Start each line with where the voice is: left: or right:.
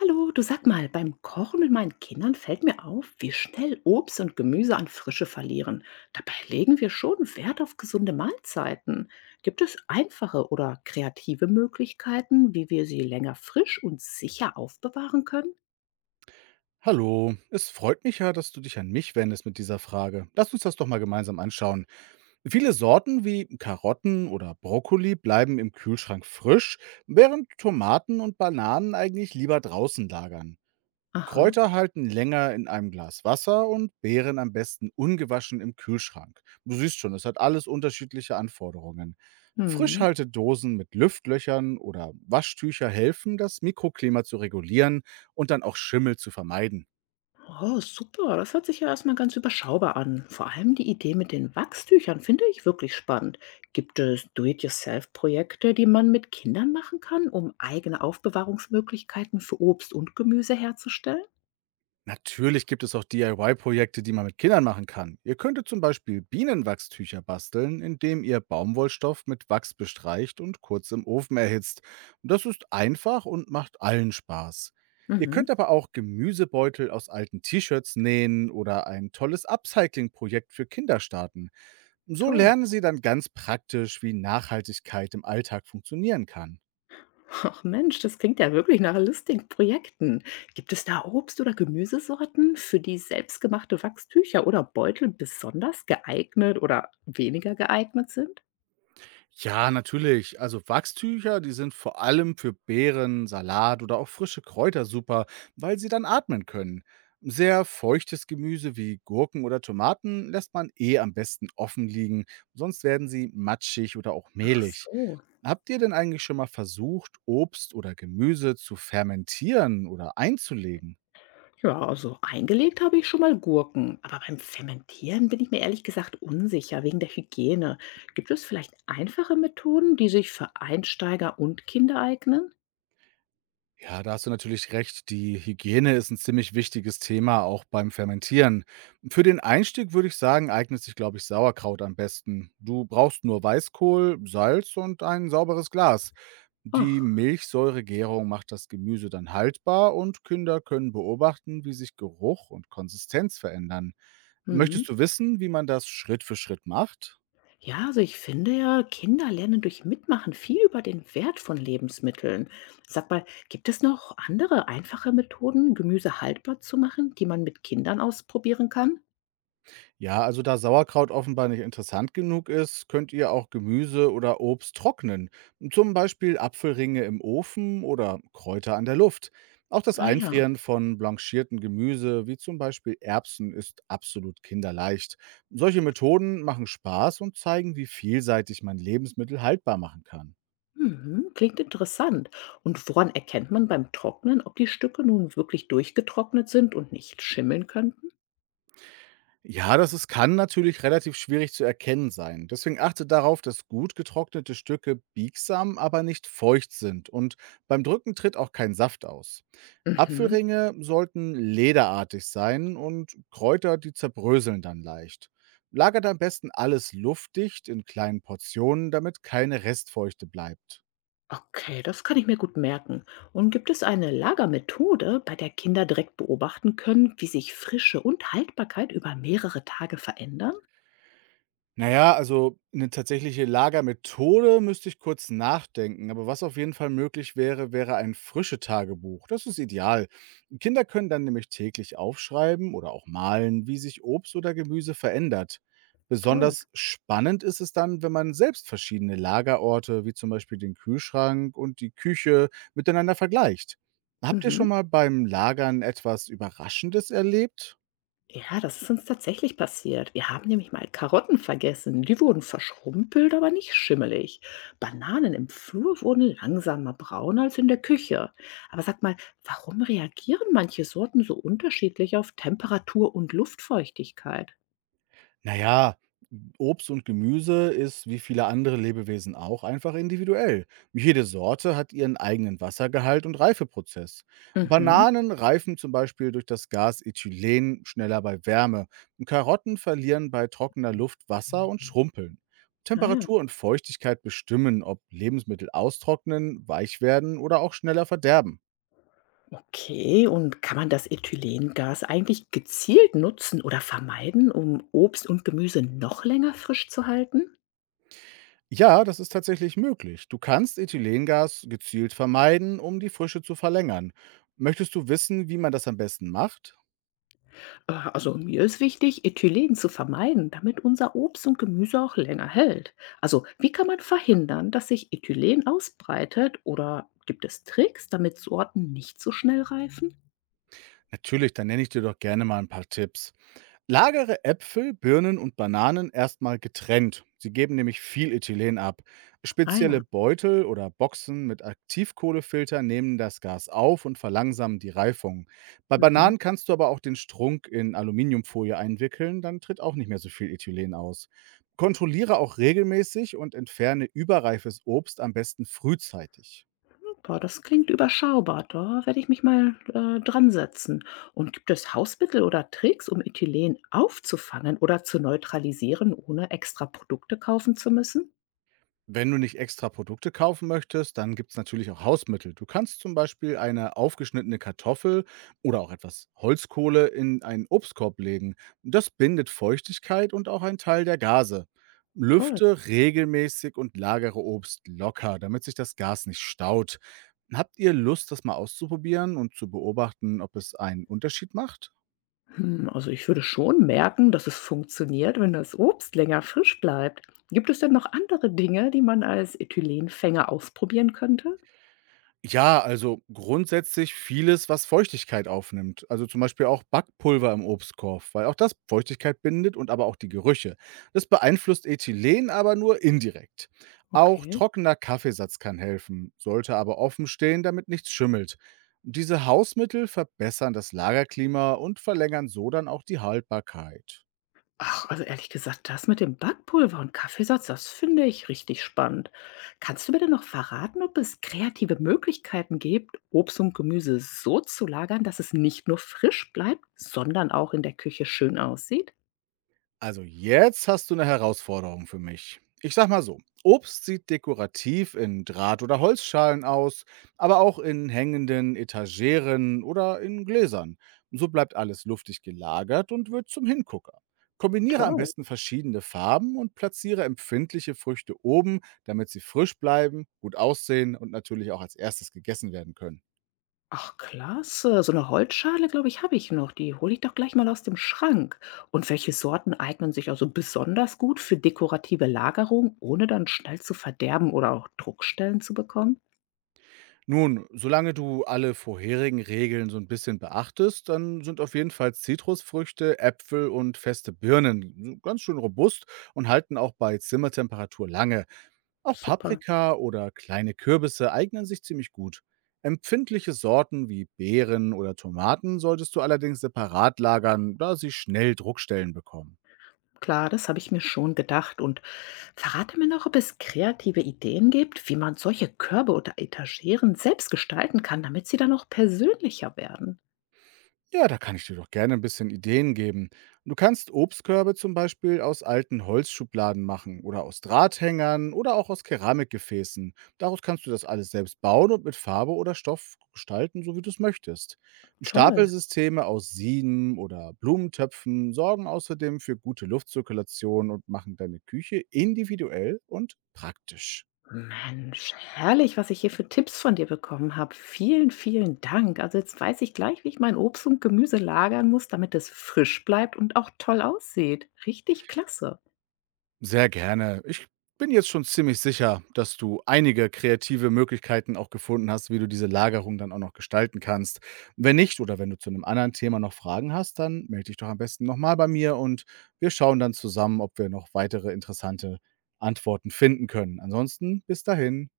left: Hallo, du, sag mal, beim Kochen mit meinen Kindern fällt mir auf, wie schnell Obst und Gemüse an Frische verlieren. Dabei legen wir schon Wert auf gesunde Mahlzeiten. Gibt es einfache oder kreative Möglichkeiten, wie wir sie länger frisch und sicher aufbewahren können?
right: Hallo, es freut mich ja, dass du dich an mich wendest mit dieser Frage. Lass uns das doch mal gemeinsam anschauen. Viele Sorten wie Karotten oder Brokkoli bleiben im Kühlschrank frisch, während Tomaten und Bananen eigentlich lieber draußen lagern.
left: Aha.
right: Kräuter halten länger in einem Glas Wasser und Beeren am besten ungewaschen im Kühlschrank. Du siehst schon, es hat alles unterschiedliche Anforderungen.
left: Hm.
right: Frischhaltedosen mit Lüftlöchern oder Waschtücher helfen, das Mikroklima zu regulieren und dann auch Schimmel zu vermeiden.
left: Oh, super. Das hört sich ja erstmal ganz überschaubar an. Vor allem die Idee mit den Wachstüchern finde ich wirklich spannend. Gibt es Do-it-yourself-Projekte, die man mit Kindern machen kann, um eigene Aufbewahrungsmöglichkeiten für Obst und Gemüse herzustellen?
right: Natürlich gibt es auch DIY-Projekte, die man mit Kindern machen kann. Ihr könntet zum Beispiel Bienenwachstücher basteln, indem ihr Baumwollstoff mit Wachs bestreicht und kurz im Ofen erhitzt. Das ist einfach und macht allen Spaß. Ihr könnt
left: Mhm,
right: aber auch Gemüsebeutel aus alten T-Shirts nähen oder ein tolles Upcycling-Projekt für Kinder starten. So
left: toll.
right: lernen sie dann ganz praktisch, wie Nachhaltigkeit im Alltag funktionieren kann.
left: Ach Mensch, das klingt ja wirklich nach lustigen Projekten. Gibt es da Obst- oder Gemüsesorten, für die selbstgemachte Wachstücher oder Beutel besonders geeignet oder weniger geeignet sind?
right: Ja, natürlich. Also Wachstücher, die sind vor allem für Beeren, Salat oder auch frische Kräuter super, weil sie dann atmen können. Sehr feuchtes Gemüse wie Gurken oder Tomaten lässt man eh am besten offen liegen, sonst werden sie matschig oder auch
left: Ach
right: mehlig.
left: so.
right: Habt ihr denn eigentlich schon mal versucht, Obst oder Gemüse zu fermentieren oder einzulegen?
left: Ja, so eingelegt habe ich schon mal Gurken, aber beim Fermentieren bin ich mir ehrlich gesagt unsicher wegen der Hygiene. Gibt es vielleicht einfache Methoden, die sich für Einsteiger und Kinder eignen?
right: Ja, da hast du natürlich recht. Die Hygiene ist ein ziemlich wichtiges Thema, auch beim Fermentieren. Für den Einstieg würde ich sagen, eignet sich, glaube ich, Sauerkraut am besten. Du brauchst nur Weißkohl, Salz und ein sauberes Glas. Die
left: Ach,
right: Milchsäuregärung macht das Gemüse dann haltbar und Kinder können beobachten, wie sich Geruch und Konsistenz verändern.
left: hm.
right: Möchtest du wissen, wie man das Schritt für Schritt macht?
left: Ja, also ich finde ja, Kinder lernen durch Mitmachen viel über den Wert von Lebensmitteln. Sag mal, gibt es noch andere einfache Methoden, Gemüse haltbar zu machen, die man mit Kindern ausprobieren kann?
right: Ja, also da Sauerkraut offenbar nicht interessant genug ist, könnt ihr auch Gemüse oder Obst trocknen. Zum Beispiel Apfelringe im Ofen oder Kräuter an der Luft. Auch das
left: Ah ja.
right: Einfrieren von blanchierten Gemüse, wie zum Beispiel Erbsen, ist absolut kinderleicht. Solche Methoden machen Spaß und zeigen, wie vielseitig man Lebensmittel haltbar machen kann.
left: Mhm, klingt interessant. Und woran erkennt man beim Trocknen, ob die Stücke nun wirklich durchgetrocknet sind und nicht schimmeln könnten?
right: Ja, das ist kann natürlich relativ schwierig zu erkennen sein. Deswegen achte darauf, dass gut getrocknete Stücke biegsam, aber nicht feucht sind und beim Drücken tritt auch kein Saft aus.
left: Mhm.
right: Apfelringe sollten lederartig sein und Kräuter, die zerbröseln dann leicht. Lagert am besten alles luftdicht in kleinen Portionen, damit keine Restfeuchte bleibt.
left: Okay, das kann ich mir gut merken. Und gibt es eine Lagermethode, bei der Kinder direkt beobachten können, wie sich Frische und Haltbarkeit über mehrere Tage verändern?
right: Na ja, also eine tatsächliche Lagermethode müsste ich kurz nachdenken, aber was auf jeden Fall möglich wäre, wäre ein Frische-Tagebuch. Das ist ideal. Kinder können dann nämlich täglich aufschreiben oder auch malen, wie sich Obst oder Gemüse verändert.
left: Toll.
right: Besonders spannend ist es dann, wenn man selbst verschiedene Lagerorte, wie zum Beispiel den Kühlschrank und die Küche, miteinander vergleicht. Habt ihr schon
left: Mhm.
right: mal beim Lagern etwas Überraschendes erlebt?
left: Ja, das ist uns tatsächlich passiert. Wir haben nämlich mal Karotten vergessen. Die wurden verschrumpelt, aber nicht schimmelig. Bananen im Flur wurden langsamer braun als in der Küche. Aber sag mal, warum reagieren manche Sorten so unterschiedlich auf Temperatur und Luftfeuchtigkeit?
right: Naja, Obst und Gemüse ist wie viele andere Lebewesen auch einfach individuell. Jede Sorte hat ihren eigenen Wassergehalt und Reifeprozess.
left: Mhm.
right: Bananen reifen zum Beispiel durch das Gas Ethylen schneller bei Wärme. Karotten verlieren bei trockener Luft Wasser und schrumpeln.
left: Ah ja.
right: Temperatur und Feuchtigkeit bestimmen, ob Lebensmittel austrocknen, weich werden oder auch schneller verderben.
left: Okay, und kann man das Ethylengas eigentlich gezielt nutzen oder vermeiden, um Obst und Gemüse noch länger frisch zu halten?
right: Ja, das ist tatsächlich möglich. Du kannst Ethylengas gezielt vermeiden, um die Frische zu verlängern. Möchtest du wissen, wie man das am besten macht?
left: Also mir ist wichtig, Ethylen zu vermeiden, damit unser Obst und Gemüse auch länger hält. Also wie kann man verhindern, dass sich Ethylen ausbreitet oder gibt es Tricks, damit Sorten nicht so schnell reifen?
right: Natürlich, dann nenne ich dir doch gerne mal ein paar Tipps. Lagere Äpfel, Birnen und Bananen erstmal getrennt. Sie geben nämlich viel Ethylen ab.
left: Ah
right: Spezielle
left: ja.
right: Beutel oder Boxen mit Aktivkohlefilter nehmen das Gas auf und verlangsamen die Reifung. Bei
left: Mhm.
right: Bananen kannst du aber auch den Strunk in Aluminiumfolie einwickeln, dann tritt auch nicht mehr so viel Ethylen aus. Kontrolliere auch regelmäßig und entferne überreifes Obst am besten frühzeitig.
left: Super, das klingt überschaubar. Da werde ich mich mal dran setzen. Und gibt es Hausmittel oder Tricks, um Ethylen aufzufangen oder zu neutralisieren, ohne extra Produkte kaufen zu müssen?
right: Wenn du nicht extra Produkte kaufen möchtest, dann gibt es natürlich auch Hausmittel. Du kannst zum Beispiel eine aufgeschnittene Kartoffel oder auch etwas Holzkohle in einen Obstkorb legen. Das bindet Feuchtigkeit und auch einen Teil der Gase.
left: Toll.
right: Lüfte regelmäßig und lagere Obst locker, damit sich das Gas nicht staut. Habt ihr Lust, das mal auszuprobieren und zu beobachten, ob es einen Unterschied macht?
left: Hm, also ich würde schon merken, dass es funktioniert, wenn das Obst länger frisch bleibt. Gibt es denn noch andere Dinge, die man als Ethylenfänger ausprobieren könnte?
right: Ja, also grundsätzlich vieles, was Feuchtigkeit aufnimmt. Also zum Beispiel auch Backpulver im Obstkorb, weil auch das Feuchtigkeit bindet und aber auch die Gerüche. Das beeinflusst Ethylen aber nur indirekt. Auch
left: Okay.
right: trockener Kaffeesatz kann helfen, sollte aber offen stehen, damit nichts schimmelt. Diese Hausmittel verbessern das Lagerklima und verlängern so dann auch die Haltbarkeit.
left: Ach, also ehrlich gesagt, das mit dem Backpulver und Kaffeesatz, das finde ich richtig spannend. Kannst du mir denn noch verraten, ob es kreative Möglichkeiten gibt, Obst und Gemüse so zu lagern, dass es nicht nur frisch bleibt, sondern auch in der Küche schön aussieht?
right: Also jetzt hast du eine Herausforderung für mich. Ich sage mal so, Obst sieht dekorativ in Draht oder Holzschalen aus, aber auch in hängenden Etageren oder in Gläsern. So bleibt alles luftig gelagert und wird zum Hingucker. Kombiniere am
left: Toll.
right: besten verschiedene Farben und platziere empfindliche Früchte oben, damit sie frisch bleiben, gut aussehen und natürlich auch als erstes gegessen werden können.
left: Ach, klasse. So eine Holzschale, glaube ich, habe ich noch. Die hole ich doch gleich mal aus dem Schrank. Und welche Sorten eignen sich also besonders gut für dekorative Lagerung, ohne dann schnell zu verderben oder auch Druckstellen zu bekommen?
right: Nun, solange du alle vorherigen Regeln so ein bisschen beachtest, dann sind auf jeden Fall Zitrusfrüchte, Äpfel und feste Birnen so ganz schön robust und halten auch bei Zimmertemperatur lange. Auch
left: Super.
right: Paprika oder kleine Kürbisse eignen sich ziemlich gut. Empfindliche Sorten wie Beeren oder Tomaten solltest du allerdings separat lagern, da sie schnell Druckstellen bekommen.
left: Klar, das habe ich mir schon gedacht. Und verrate mir noch, ob es kreative Ideen gibt, wie man solche Körbe oder Etageren selbst gestalten kann, damit sie dann auch persönlicher werden.
right: Ja, da kann ich dir doch gerne ein bisschen Ideen geben. Du kannst Obstkörbe zum Beispiel aus alten Holzschubladen machen oder aus Drahthängern oder auch aus Keramikgefäßen. Daraus kannst du das alles selbst bauen und mit Farbe oder Stoff gestalten, so wie du es möchtest.
left: Toll.
right: Stapelsysteme aus Sieben oder Blumentöpfen sorgen außerdem für gute Luftzirkulation und machen deine Küche individuell und praktisch.
left: Mensch, herrlich, was ich hier für Tipps von dir bekommen habe. Vielen, vielen Dank. Also jetzt weiß ich gleich, wie ich mein Obst und Gemüse lagern muss, damit es frisch bleibt und auch toll aussieht. Richtig klasse.
right: Sehr gerne. Ich bin jetzt schon ziemlich sicher, dass du einige kreative Möglichkeiten auch gefunden hast, wie du diese Lagerung dann auch noch gestalten kannst. Wenn nicht oder wenn du zu einem anderen Thema noch Fragen hast, dann melde dich doch am besten nochmal bei mir und wir schauen dann zusammen, ob wir noch weitere interessante Antworten finden können. Ansonsten bis dahin.